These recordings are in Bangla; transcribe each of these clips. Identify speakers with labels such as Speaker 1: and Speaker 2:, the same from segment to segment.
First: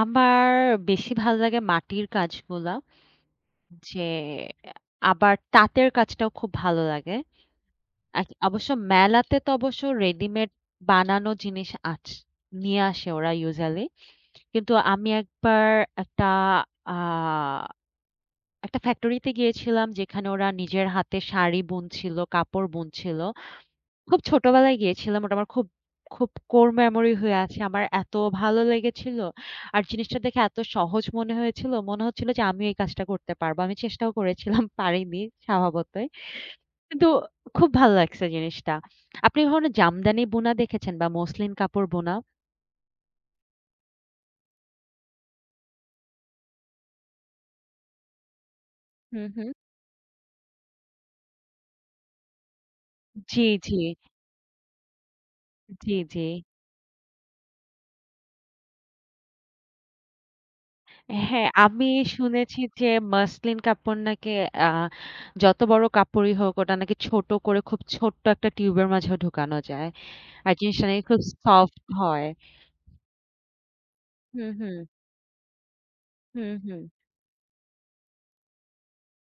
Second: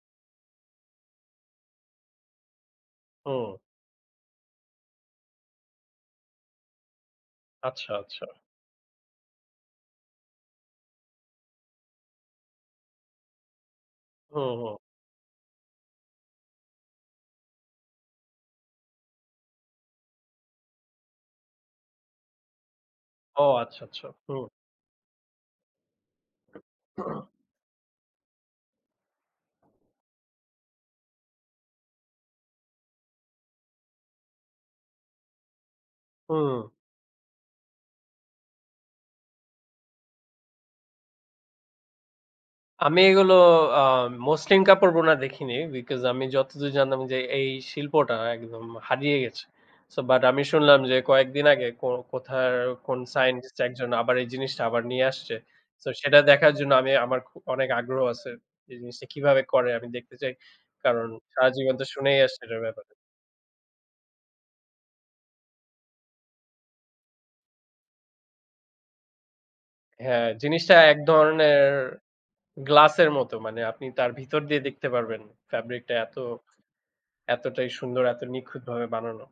Speaker 1: আমার বেশি ভাল লাগে মাটির কাজগুলা।
Speaker 2: ও!
Speaker 1: যে, আবার তাঁতের কাজটাও খুব ভাল লাগে।
Speaker 2: আচ্ছা, আচ্ছা।
Speaker 1: ১ অবশ্য মেলাতে তো অবশ্য রেডিমেড বানানো জিনিস আছ নিয়ে আসে ওরা ইউজুয়ালি।
Speaker 2: হুম,
Speaker 1: কিন্তু
Speaker 2: হুম।
Speaker 1: আমি একবার ১ টা আ ১ টা ফ্যাক্টরিতে গিয়েছিলাম যেখানে ওরা নিজের হাতে শাড়ি বুনছিল, কাপড় বুনছিল।
Speaker 2: ও! আচ্ছা, আচ্ছা,
Speaker 1: খুব
Speaker 2: হুম।
Speaker 1: ছোটবেলায় গিয়েছিলাম, ওটা আমার খুব, খুব কোর মেমোরি হয়ে আছে। আমার এত ভালো লেগেছিল। আর জিনিসটা দেখে এত সহজ মনে হয়েছিল। মনে হচ্ছিল যে, আমি এই কাজটা করতে পারবো। আমি চেষ্টাও করেছিলাম, পারিনি স্বভাবতই।
Speaker 2: হুম।
Speaker 1: কিন্তু খুব ভাল লাগছে জিনিসটা। আপনি ধরুন জামদানি বুনা দেখেছেন বা মসলিন কাপড় বোনা?
Speaker 2: আমি এগুলো আ মসলিন কাপড় বোনা দেখিনি। because আমি যতদূর জানতাম যে, এই শিল্পটা একদম হারিয়ে
Speaker 1: হু,
Speaker 2: গেছে।
Speaker 1: হুম।
Speaker 2: সো বাট আমি শুনলাম যে, কয়েকদিন আগে কো কোথার কোন
Speaker 1: জ্বি,
Speaker 2: সাইন্টিস্ট ১ জন
Speaker 1: জ্বি।
Speaker 2: আবার এই জিনিসটা আবার নিয়ে আসছে। সো
Speaker 1: জ্বি,
Speaker 2: সেটা
Speaker 1: জ্বি।
Speaker 2: দেখার জন্য আমি আমার অনেক আগ্রহ আছে এই জিনিসটা কিভাবে করে আমি দেখতে চাই। কারণ
Speaker 1: হ্যাঁ,
Speaker 2: সারা জীবন তো
Speaker 1: আমি
Speaker 2: শুনেই আসছি
Speaker 1: শুনেছি
Speaker 2: এটার ব্যাপারে।
Speaker 1: যে, মাসলিন কাপড় নাকি আ যত বড় কাপড়ই হোক ওটা নাকি ছোট করে খুব ছোট্ট ১ টা টিউবের মাঝেও ঢুকানো যায়।
Speaker 2: হ্যাঁ,
Speaker 1: আর
Speaker 2: জিনিসটা
Speaker 1: জিনিসটা
Speaker 2: ১
Speaker 1: নাকি খুব
Speaker 2: ধরনের
Speaker 1: সফট হয়।
Speaker 2: গ্লাসের মতো। মানে আপনি তার
Speaker 1: হু,
Speaker 2: ভিতর দিয়ে
Speaker 1: হুম।
Speaker 2: দেখতে পারবেন। ফেব্রিকটা এত
Speaker 1: হু, হুম।
Speaker 2: এতটাই সুন্দর এত নিখুঁতভাবে বানানো।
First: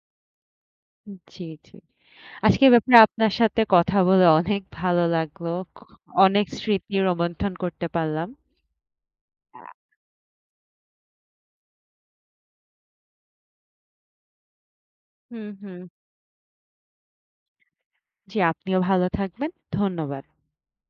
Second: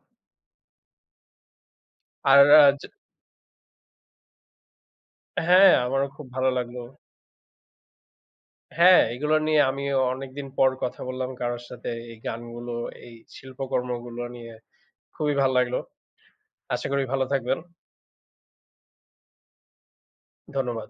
Speaker 1: জ্বি, জ্বি।
Speaker 2: আর আ
Speaker 1: আজকে এ
Speaker 2: য
Speaker 1: ব্যাপারে আপনার সাথে কথা বলে অনেক ভালো লাগলো।
Speaker 2: হ্যাঁ, আমারও খুব
Speaker 1: অনেক
Speaker 2: ভালো লাগলো।
Speaker 1: স্মৃতি রোমন্থন করতে পারলাম।
Speaker 2: হ্যাঁ, এগুলা নিয়ে
Speaker 1: হ্যাঁ।
Speaker 2: আমিও অনেকদিন পর কথা বললাম কারোর সাথে, এই গানগুলো, এই শিল্পকর্মগুলো নিয়ে খুবই
Speaker 1: হু,
Speaker 2: ভাল লাগল।
Speaker 1: হুম।
Speaker 2: আশা করি ভালো থাকবেন।
Speaker 1: জ্বি, আপনিও ভালো থাকবেন। ধন্যবাদ।
Speaker 2: ধন্যবাদ।